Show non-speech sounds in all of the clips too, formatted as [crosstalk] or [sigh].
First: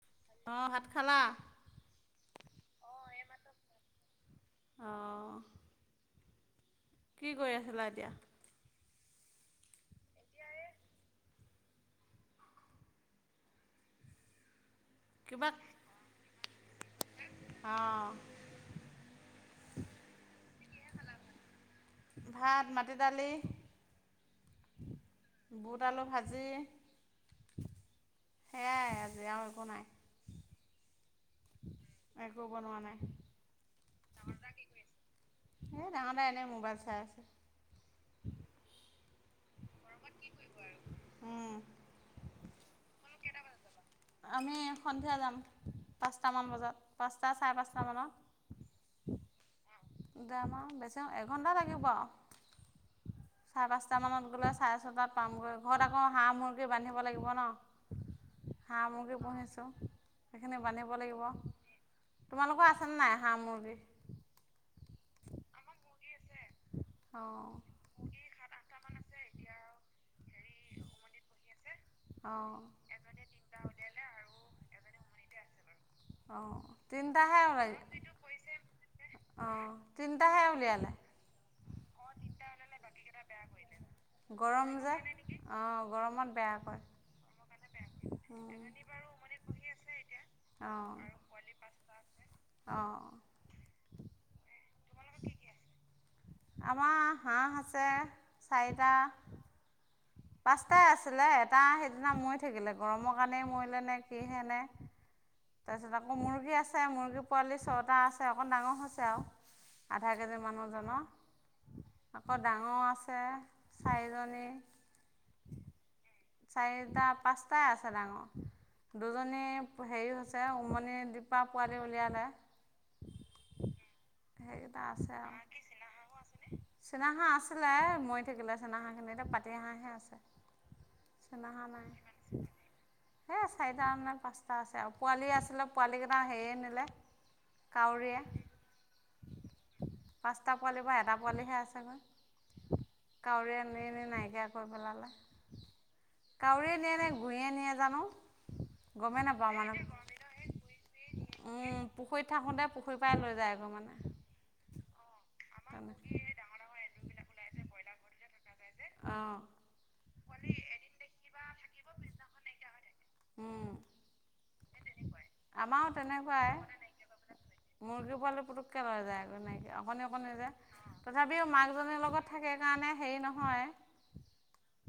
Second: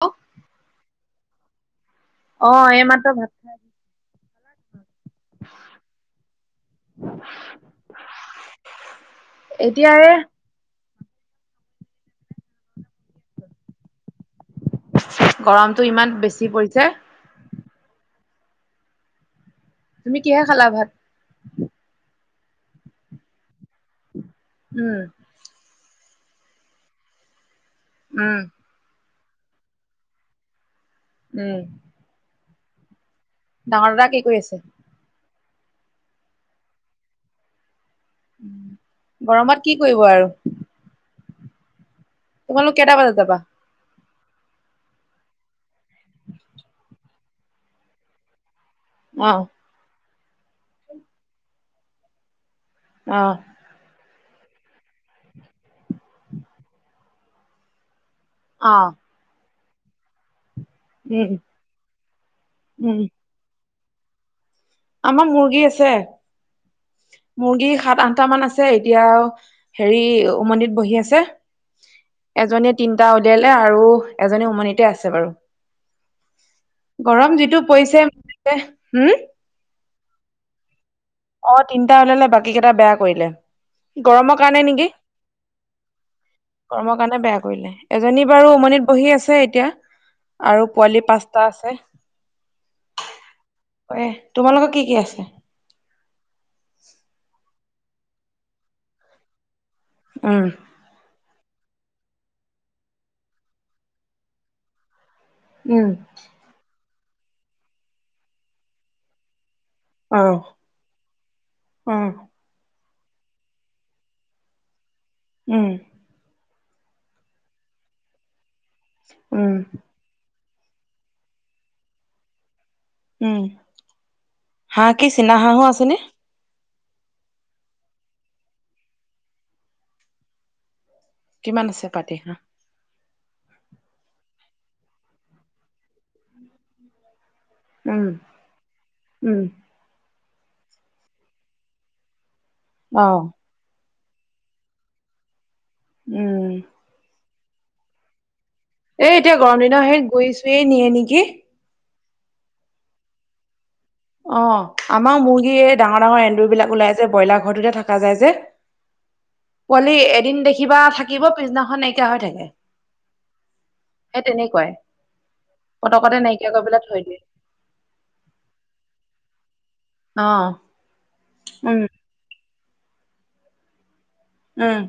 হেল্ অঁ ভাত খালা অ এ মাত্ৰ ভাত খাই অঁ কি কৰি আছিলা এতিয়া এতিয়াাৰে কিবা গৰমটো ইমান বেছি পৰিছে অ তুমি কিহে খালা ভাত ভাত মাটি দালি উম বুট আলু ভাজি [inaudible] উম এই আজি আৰু একো নাই উম একো বনোৱা নাই ডাঙৰ দাদা কি কৰি আছে এ ডাঙৰ ডাঙ এনেই মোবাইল চাই আছে উ গৰমত কি কৰিব আৰু উ তোমালোক কেইটা বজাত যাবা আমি সন্ধিয়া যাম পাঁচটামান বজাত পাঁচটা চাৰে পাঁচটামানত অ দাম আৰু বেছি এঘন্টা লাগিব অ চাৰে পাঁচটামানত গ'লে চাৰে ছটাত পামগৈ ঘৰত আকৌ হাঁহ মুৰ্গী বান্ধিব লাগিব ন অ হাঁ মৰ্গী পুহিছো সেইখিনে বা লাগিব উম তোমালোকৰ উম আছেনে নাই হাঁহ মুৰ্গী আমাৰ মুৰ্গী আছে অঁ মুৰ্গী সাত আঠটা মান আছে ছে এতিয়া হেৰি উমন্দিত বহি আছে অঁ এজনীয়ে তিনিটা উওলিয়ালে আৰু এজনী উমনিতে আছে বাৰু অঁ গৰম তিনিটাহে যিটো ওলাই পৰিছে ম ফম অঁ তিনিটাহে উলিয়ালে অ তিটা হওলালে বাকী কেইটা বেয়া এইকেইটা কৰিলে বেয়া কৰিলে গৰমৰ কাৰণে নেকি গৰমত বেয়া কয় গৰমৰ কাৰণে বেয়া কৰিলে এজনী বাৰু উমনিত বহি আছে এতিয়া আৰু পোৱালি পাঁচটা আছে অ এ তোমালোকৰ কি কি আছে আমাৰ হাঁহ আছে চাৰিটা উম এটাই আছিলে এটা সিদিনা মৰি থাকিলে গৰমৰ কাৰণেই মৰিলে নে কিহেনে উম তাৰপিছত আকৌ মুৰ্গী আছে মুৰ্গী পোৱালি ছটা আছে অকণ ডাঙৰ হৈছে আৰু আধা কেজি আহ উম মানুহজননৰ আকৌ ডাঙৰ আছে চাৰিজনী উম চাৰিটা পাঁচটাই আছে ডাঙৰ দুজনী উম হেৰি হৈছে ছে উমনি দীপা পোৱালি উলিয়ালে উম হাঁহ কি চীনা হাঁহো আছেনে চীন হাঁহ আছিলে মৰি থাকিলে চেনাহাঁহ খিনি এয়া পাতি হাঁহে আছে কিমান চীনাহাঁহ আছে নাই পাতি হাঁহ সেই চাৰিটা নে পাঁচটা আছে আৰু পোৱালি আছিলে পোৱালী কেইটা হেয়ে নিলে উম উম কাউৰীয়া পাঁচটা পোৱালি বা এটা পোৱালিহে আছেগৈ অহ কাউৰী নি নি নাইকিয়া কৰি পেলালে উম কাউৰীয়ে নিয়ে নে গুৰিয়ে নিয়ে জানো এ গমেই এতিয়া নাপাওঁ গৰম মানে। দিনৰ আহি গুছোৱেই নিয়ে নেকি পুখুৰীত থাকোঁতে পুখুৰীৰ পৰাৰাই লৈ যায় আগৌ মানে অ আমাৰ মুৰ্গীয়ে তেনে ডাঙৰ ডাঙৰ এন্দুৰ বিলাক ওলাই যে ব্ৰইলাৰ ঘৰটোতে থকা যায় যে অঁ পোৱালি এদিন দেখিবা থাকিব পিছদিনাখন নাইকিয়া হৈ থাকে উম সেই তেনেকুৱাই আমাৰো কটকতে তেনেকুৱাই নাইকিয়া কৰি পেলাই থৈ দিয়ে মুৰ্গী পোৱালো পুটকৈ লৈ যায় এক নাইকৈ অকণনি অকণনি অ', যায় তথাপিও উম, মাকজনীৰ লগত থাকে কাৰণে হেৰি নহয় উম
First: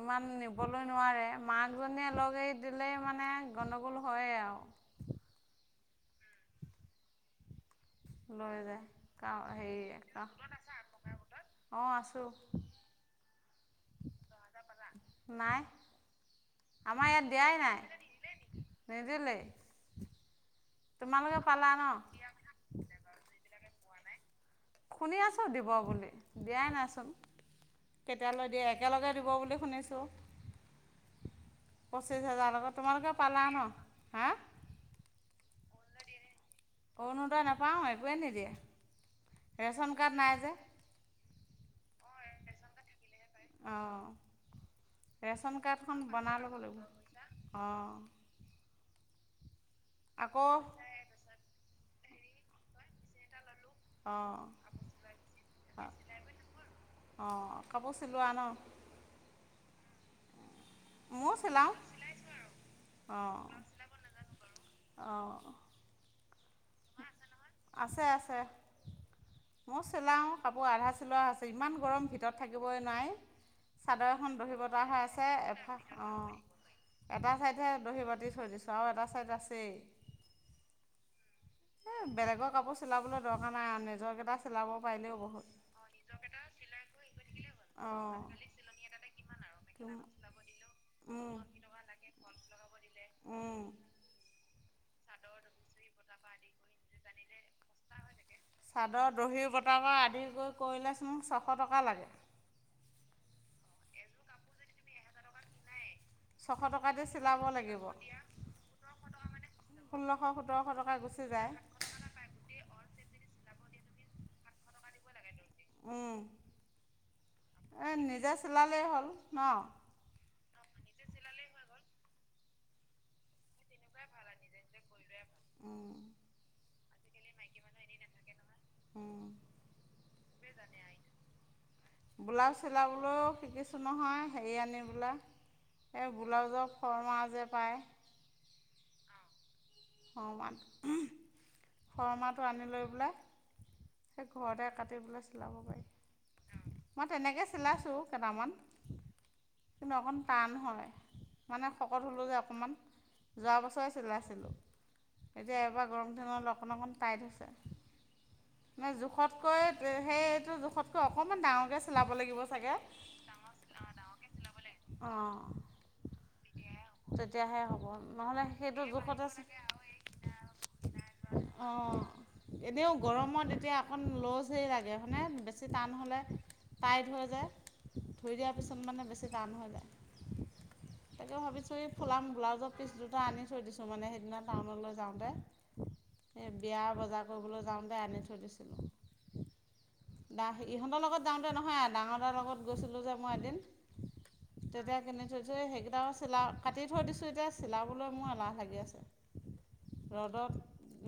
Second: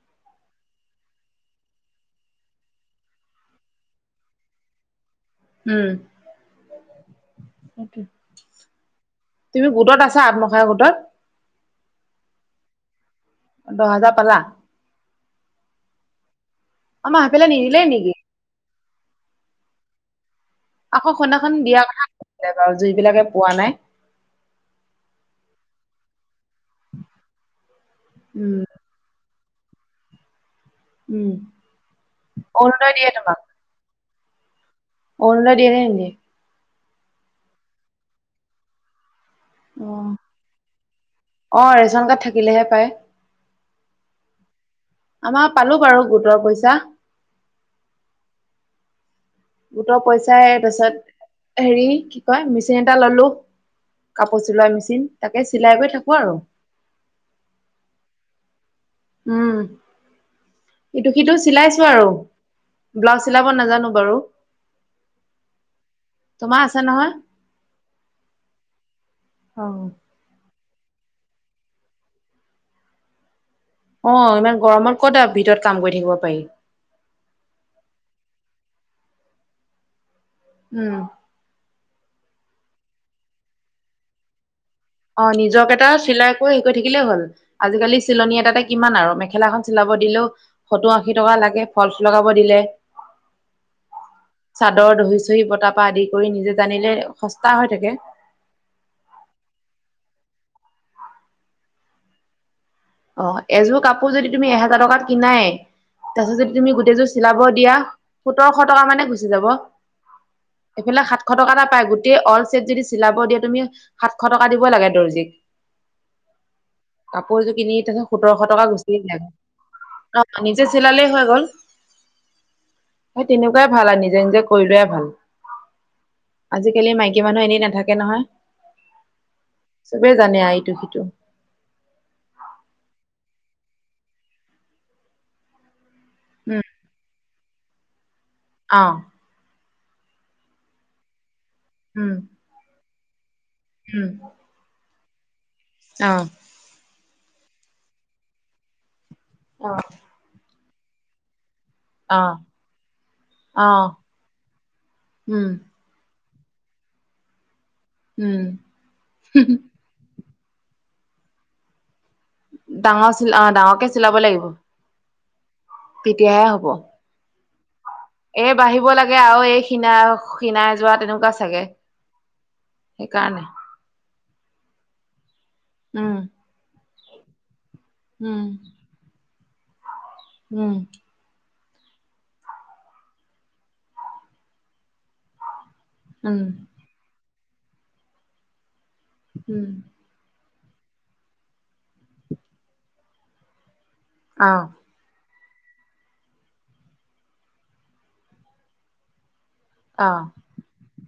ইমান নিবলৈ নোৱাৰে মাকজনীয়ে লগ এৰি দিলেই মানে গণ্ণগোল হয় আৰু উম সেইটোৱে। লৈ যায় ক তুমি হে গোটত আছা আত্মসহায়ক গোটত? অ আছো দহ হাজাৰ পালা নাই আমাৰ ইয়াত আমাৰ দিয়াই সেইফালে নিদিলেই নেকি? নাই ন দিলে আকৌ সুনাখন ন দিয়াৰ কথা কছিলে বাৰু যু বিলাকে পোৱা নাই শুনি আছো দিব বুলি দিয়াই নাইচোন কেতিয়ালৈ উম, দিয়ে একেলগে দিব বুলি শুনিছোঁ উম, পঁচিছ হাজাৰ আত অৰুণোদয় দিয়ে তোমালোকে পালা ন হা ঔন ল দিয়নে অৰুণোদয় নাপাওঁ একোৱেই নিদিয়ে ৰেচন কাৰ্ড নাই যে অঁ ৰেচন কাৰ্ড থাকিলেহে পায় অঁ আমাৰ ৰেচন পালো বাৰু কাৰ্ডখন গোটৰ বনাই ল'ব পইচা, লাগিব অঁ গোটৰ আকৌ পইচাই পাৰছত হেৰি কি কয় মি মেচিন এটা ল'লোঁ অঁ কাপোৰ চিলোৱা মেচিন তাকে চিলাই কৰি থাকোঁ আৰু অঁ কাপোৰ চিলোৱা ন উম ইটো ময়ো সিটো চিলাওঁ চিলাইছো আৰু ব্লাউজ চিলাব নাজানো বাৰু আহ তোমাৰ আছে নহয় আছে আছে মই অ'। চিলাওঁ কাপোৰ আধা চিলোৱা আছে ইমান গৰম ভিতৰত থাকিবই নাই চাদৰ অ এখন ইমান বহি বতা গৰমত হৈ ক'ত আছে আৰু ভিতৰত এফ কাম কৰি অ থাকিব পাৰি। এটা ছাইডহে দহি বাতি থৈ দিছোঁ আৰু এটা ছাইড আছেই উম এ বেলেগৰ কাপোৰ চিলাবলৈ দৰকাৰ নাই আৰু নিজৰ কেইটা চেলাব পাৰিলো অ নিজক এটা চিলাই কৰি হেৰি কৰি থাকিলেই হ'ল আজিকালি চিলনী এটাতে কিমান আৰু মেখেলাখন চলাব দিলেও সত্তৰ আশী টকা উম, লাগে ফলচ লগাব দিলে উম চাদৰ দহি চহি বতাৰ পা আদি কৰি নিজে জানিলে সস্তা হৈ থাকে চাদৰ দহি বতাব আদ কৰি কৰিলেছ মোক ছশ টকা লাগে অ এযোৰ কাপোৰ যদি তুমি এহেজাৰ টকাত কিনাই তাৰপিছত যদি ছশ তুমি টকা দি গোটেইযোৰ চিলাব দিয়া লাগিব। সোতৰশ টকা মানে গুচি যাব ষোল্লশ সোতৰশ টকা এইফালে গুচি সাতশ যায়। টকা এটা পায় গোটেই অল চছেট যদি চিলাব দিয়া তুমি সাতশ টকা দিব লাগে দৰ্জিক উম, কাপোৰযোৰ কিনি এই তেতি নিজে সোতৰশ টকা চিলালেই গুচি হ'ল দিল ন? অ নিজে চিলালেই হৈ গ'ল সেই তেনেকুৱাই ভাল আৰু নিজে নিজে কৰি লোৱাই ভাল উম, আজিকালি মাইকী মানুহ এনেই নাথাকে নহয় উম। চবে জানে আৰু ইটো সিটো ব্লাউজ চিলাবলৈও শিকিছোঁ নহয় হেৰি আনি বোলে সেই উম, ব্লাউজৰ ফৰ মাহ যে পায় অ শা উম, খৰ্মাহটো আনি লৈ পেলাই উম, সেই ঘৰতে কাটি পেলাই চিলাব পাৰি অ মই তেনেকে চিলাইছোঁ কেইটামান অ', কিন্তু অকণ টান হয় মানে শকত হ'লোঁ অ', যে অকণমান যোৱা বছৰে অ', চিলাইছিলোঁ উম, এতিয়া এবাৰ গৰম দিনত অকণ অকণ টাইট হৈছে উম। মানে জোখতকৈ সেইটো জোখতকৈ অকমান ডাঙৰকে চাব লাগিব চাগোঙ ডাঙৰ চিল অ' ডাঙৰকে চিলাব লাগিব। অ তেতিয়াহে হ'ব তেতিয়াহে হ'ব নহ'লে এ সেইটো বাঢ়িব লাগে জোখতে আৰু সীনাাই শীণাই যোৱা তেনেকুৱা চাগে অঁ এনেও সেইকাৰণে গৰমত এতিয়া অকণ ল'জ হেৰি লাগে মানে বেছি টান উম। হ'লে টাইট হৈ যায় ধুই উম, দিয়াৰ পিছত মানে বেছি টান হৈ যায় উম তাকে ভাবিছোঁ এই ফুলাম ব্লাউজৰ পিছ দুটা আনি থৈ দিছোঁ মানে সেইদিনা টাউনলৈ যাওঁতে উম, এই বিয়া বজাৰ কৰিবলৈ যাওঁতে আনি থৈ দিছিলোঁ উম দা ইহঁতৰ লগত যাওঁতে নহয় ডাঙৰ দাৰ লগত গৈছিলোঁ যে মই এদিন আহ, ত বে কেনে য সেইকেইটা চিলা কাটি থৈ দিছোঁ এতিয়া চিলাবলৈ মোৰ এলাহ লাগি আছে আহ, ৰ'দত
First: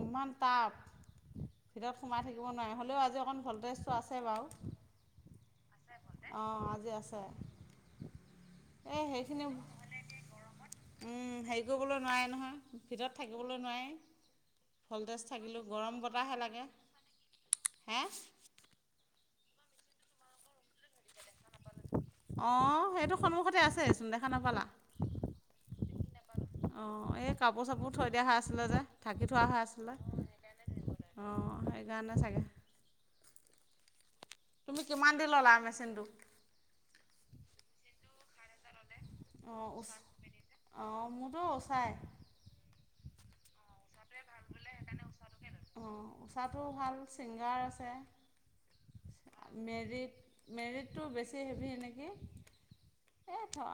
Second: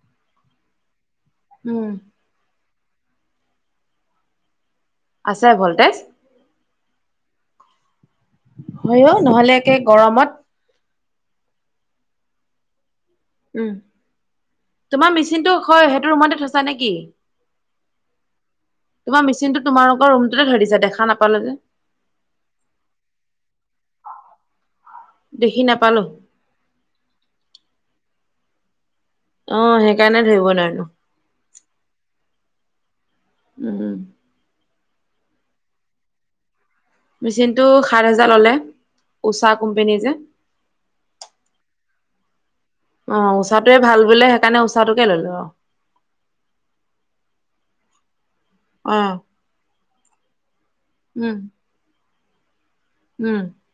ইমান টাব উম, ভিতৰত সোমাই থাক দ নোৱাৰে হ'লেও আজি অকণ ভলটেজটো আছে বাৰু আছে ভল্টেজ অঁ আজি আছে এই হয় অ সেইখিনি নহলে একে গৰমত হেৰি কৰিবলৈ নোৱাৰে নহয় ভিতৰত থাকিবলৈ উম, নোৱাৰি তোমাৰ ভল্টেজ মেচিনটো থাকিলোঁ হয় গৰম সেইটো ৰুমতে গতাহে থৈছা লাগে নেকি? হা তোমাৰেচিনটো তোমালোক ৰুমতে ধৰি যা দেখা নাপালো যে অ সেইটো সন্মুখতে আছেচোন দেখা নাপালা দেখি নাপালোঁ অ এই কাপোৰ চাপোৰ থৈ দিয়া হৈ আছিলে যে থাকি থোৱা হৈ অ', আছিলে সেইকাৰণে ধৰিব নোৱাৰিলো অঁ সেইকাৰণে চাগে উম উম তুমি কিমান দিন ল'লা মেচিনট মেচিন টো সাত হোজাৰ ললে উষা অ কোম্পেনী যে ওচাই অ মোৰতো ওচাই অ উষাটোোৱে ভাল বুললে সেইকাৰণে উষাটোকে ললো আৰু অঁ উঊষাটো ভাল ছিংগাৰ আছে অ মেৰিট মেৰিটটো উম, বেছি হেভি এনেকৈ উম, এই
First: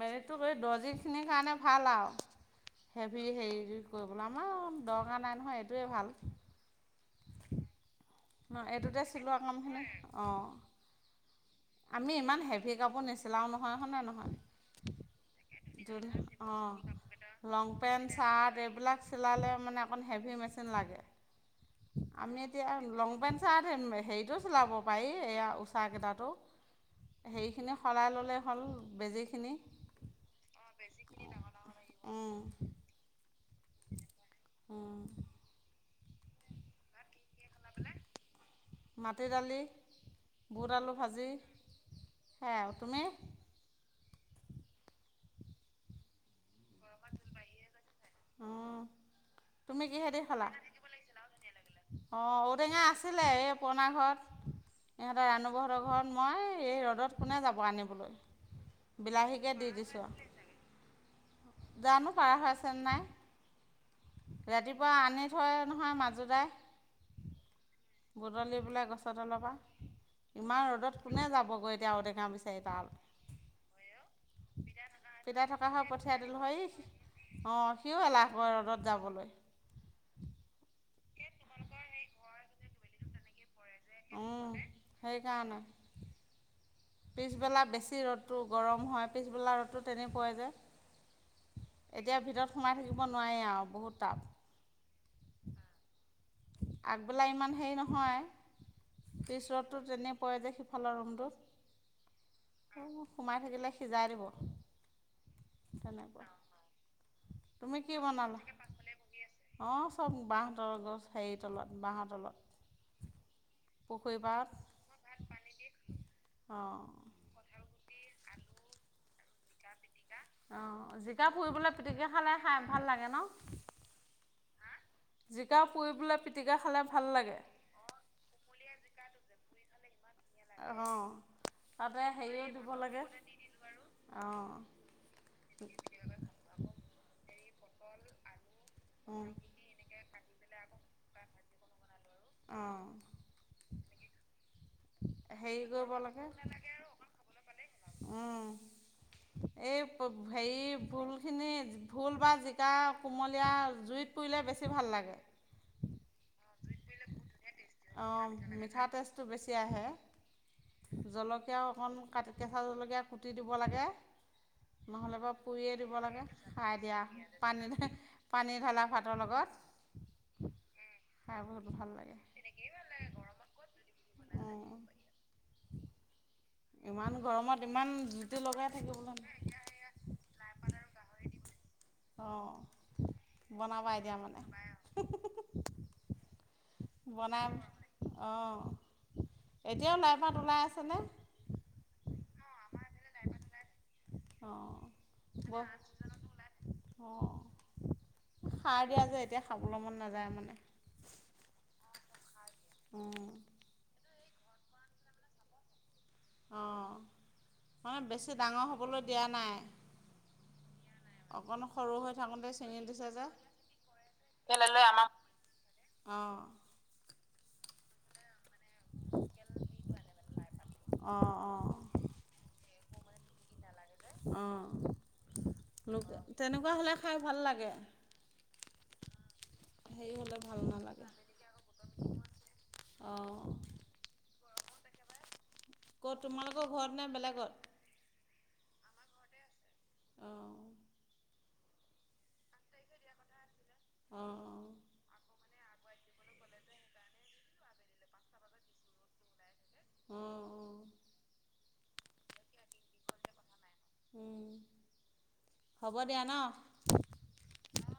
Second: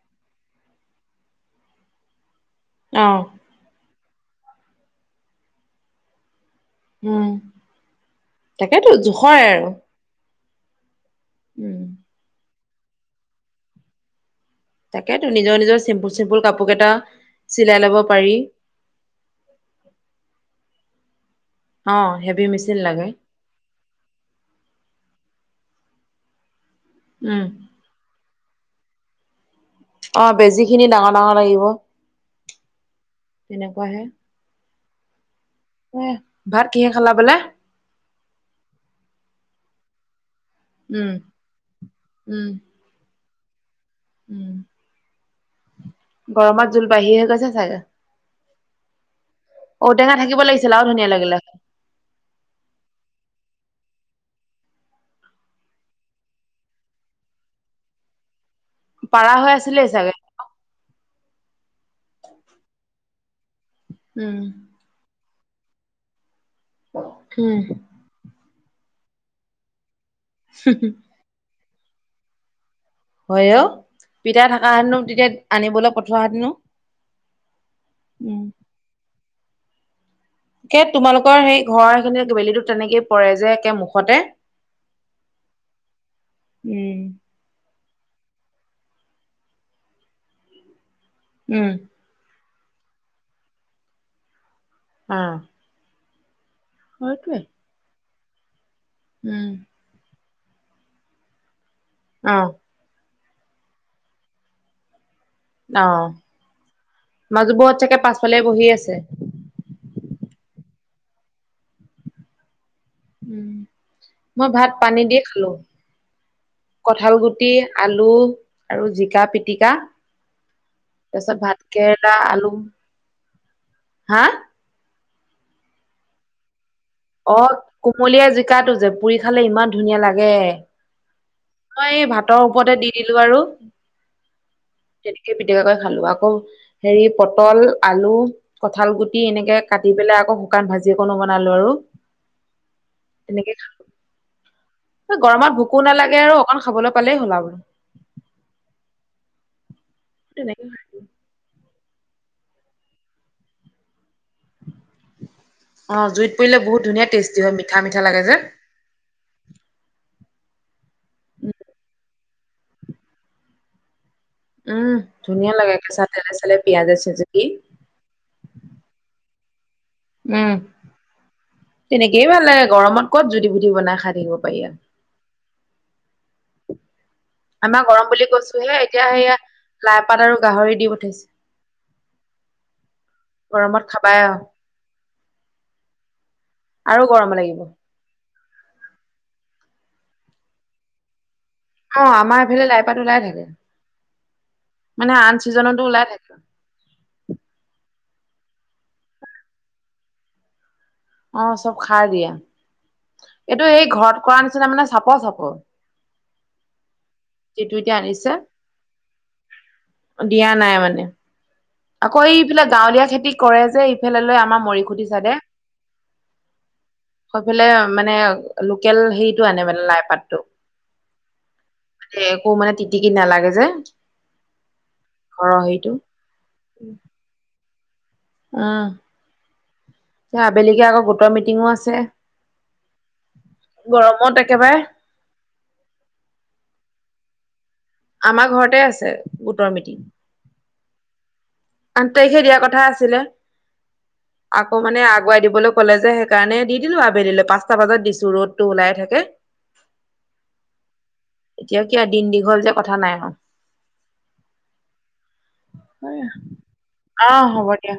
মেৰিটটো কৰি দৰ্জিখিনিৰ কাৰণে ভাল আৰু হেভি অ', হেৰি কৰিবলৈ আমাৰ দৰকাৰ নাই নহয় এইটোৱেই ভাল উম অ তাকেতো এইটোতে চিলোৱা জোখৰে কাম আৰু খিনি অ উম আমি ইমান হেভি কাপোৰ নিচিলাও নহয় হনে নহয় তাকেতো নিজৰ নিজৰ চিম্পুল চিম্পুল অ কাপোৰ কেইটা লং চিলাই লব পেন্ট পাৰি চাৰ্ট এইবিলাক ম ম আ অ হেভি এ মেচিন লাগে উচাৰ হেৰিটো চিলাব পাৰি এইয়া উষাকেইটাো উম সেইৰিখিনি সলই ল'লেই হ'ল বেজীখিনি অ বেজি খিনি ডাঙৰ ডাঙৰ লাগিব তেনেকুৱ হে অঁ এ ভাত কিহে খালা বোলে মাটি দালি বুট আলু উম ভাজি উম সেয়াই আৰু তুমি? উম। গৰমত জোল বাঢ়িহে গৈছে চাগে। তুমি ঔটেঙা থাকিব লাগিছিল আৰু ধুনীয়া লাগিলে। অ ঔটেঙা আছিলে এই পুৰনা ঘৰত। ইহঁতৰ ৰাণুবহঁতৰ ঘৰত মই এই ৰ'দত কোনে যাব আনিবলৈ। পাৰা বিলাহীকে হৈ দি আছিলে দিছোঁ চাগে? আৰু। জানো পাৰা হৈ আছেনে নাই। উম ৰাতিপুৱা আনি থয় নহয় মাজোদাই। উম। বুটলি পোলাই গছৰলৰপ পৰা ইমান ৰ'দত কোনে যাবগৈ এতিয়া ঔটেঙা পিছত। হয় অ পিতাই থকা হেতেনো তেতিয়া পিতা থকা হয় আনিবলৈ পঠিয় পঠোৱা দিল হেতেনো হয়। অ সিও এলাহ উম কৰে ৰ'দত যাবলৈ। তোমালোকৰ সেই ঘৰৰ খিনি বেলিতো তেনেকেই পৰে যে। মুখতে উম, সেইকাৰণে উম। পিছবেলা বেছি ৰ'দটো গৰম হয় পিছবেলা ৰ'দটো তেনেকুৱাই যায়। উম। এতিয়া ভিতৰত সোমাই থাকিব নোৱাৰি আৰু বহুত টাপ। অ। আগবেলা সেইটোৱে ইমান হেৰি নহয়। উম। পিছততো তেনে পৰে যে সিফালৰ ৰুমটোত। অ। সোমাই থাকিলে সিজাই দিব। অ তেনেকুৱা। মাজুবোৰত তুমি চাগে কি পাছফালে বনালা? বহি আছে। অঁ চব বাঁহ তলত গছ হেৰিৰ তলত বাঁহৰ তলত। উ পুখুৰী মই পাৰত ভাত পানী দি খালো অঁ কঠাল গুটি। টি আলু আৰু জিকা পি। অ জিকা ভাত পুৰিবলৈ পিটিকি কেৰেলা খালে আলু খাই ভাল লাগে ন? হা? জিকা পুৰিবলৈ পিটিকা খালে ভাল অ লাগে। কুমলীয়া জিকাটো যে পুৰি খালে ইমান ধুনীয়া লাগে। অ', মই তাতে এই ভাতৰ হেৰিও দিব ওপৰতে দি লাগে দিলো। আৰু অ', তেনেকে পিটকাকৈ খালো আকৌ হেৰি পটল আলু কঠাল গুটি উম, এনেকে। কাটি পেলাই আকৌ শুকান ভাজি অকণো বনালো। আৰু অঁ। তেনেকে খ গৰমত হেৰি ভোকো কৰিব নালাগে লাগে আৰু অকন খাবলৈ পালেই হলা বাৰু। উম এই ভ তেনেকে ভুল। খিনি ভোল বা জিকা কোমলীয়া জুইত পুৰিলে বেছি ভাল লাগে। অঁ জুইত পৰিলে বহুত ধুনীয়া টেষ্টি হয় মিঠা মিঠা লাগে অ', যে। মিঠা টেষ্টটো বেছি আহে জলকীয়াও অকণ। কাট কেঁচা জলকীয়া কুটি দিব লাগে। উম, নহ'লে বাৰু ধুনীয়া পুৰিয়ে দিব কেঁচা লাগে তেলে চেলে খাই পিয়াজে দিয়া চিয়াজে দি। পানী। পানী ঢালা ভাতৰ লগত। উম খাই বহুত ভাল তেনেকেই ভাল লাগে গৰমত কত জুদি বুদি বনাই খাই থাকিব পাৰি। উম, ইমান গৰমত আমাৰ ইমান গৰম বুলি জুতি কৈছো লগাই হে এতিয়া থাকিবলৈ সেয়া লাই পাত আৰু গাহৰি দি পঠাইছে। অঁ গৰমত বনাবা খাবাই এতিয়া মানে? আৰু, আৰু গৰম বনাম। লাগিব। অঁ এতিয়াও লাইপাত ওলাই আছেনে? অ আমাৰ এইফালে লাইপাত ওলাই থাকে মানে আন চিজনতো ওলাই থাকে। অ সাৰ দিয়া যে এতিয়া খাবলৈ মন নাযায় মানে। অ', চব খাই দিয়া। অ', এইটো এই ঘৰত কৰা নিচিনা মানে চাপ চাপ। অ', এতিয়া মানে আনিছে বেছি ডাঙৰ হ'বলৈ দিয়া নাই। দিয়া নাই মানে? অকণ সৰু হৈ আকৌ এই থাকোঁতে ইফালে ছিঙি গাঁৱলীয়া দিছে যে খেতি কৰে যে, ইফালে লৈ আমাৰ মৰি খুটি চাইদে। অ'। এইফালে মানে লোকেল হেৰিতটো আনে মানে লাই পাতটো। অঁ অঁ একো মানে তিটিকি নালাগে যে। অ', ঘৰৰ হেৰিটো লুক তেনেকুৱা হ'লে খাই ভাল লাগে। অ'। হেৰি হ'লে এ ভাল আবেলিকে আকৌ নালাগে গোটৰ মিটিঙো আছে। অঁ গৰমত একেবাৰে ক'ত তোমালোকৰ ঘৰত নে বেলেগত আমাৰ ঘৰতে আছে গোটৰ মিটিং। অ'। আঠ তাৰিখে দিয়া কথা আছিলে। অঁ আকৌ মানে আগুৱাই দিবলৈ ক'লে যে সেইকাৰণে দি দিলো আবেলিলৈ পাঁচটা বজাত দিছো ৰ'দ ওলাই থাকে। উম, উম। এতিয়া কিয় দিন দীঘল যে কথা নাই আৰু। উম, হ'ব দিয়া ন? অ', হ'ব দিয়া।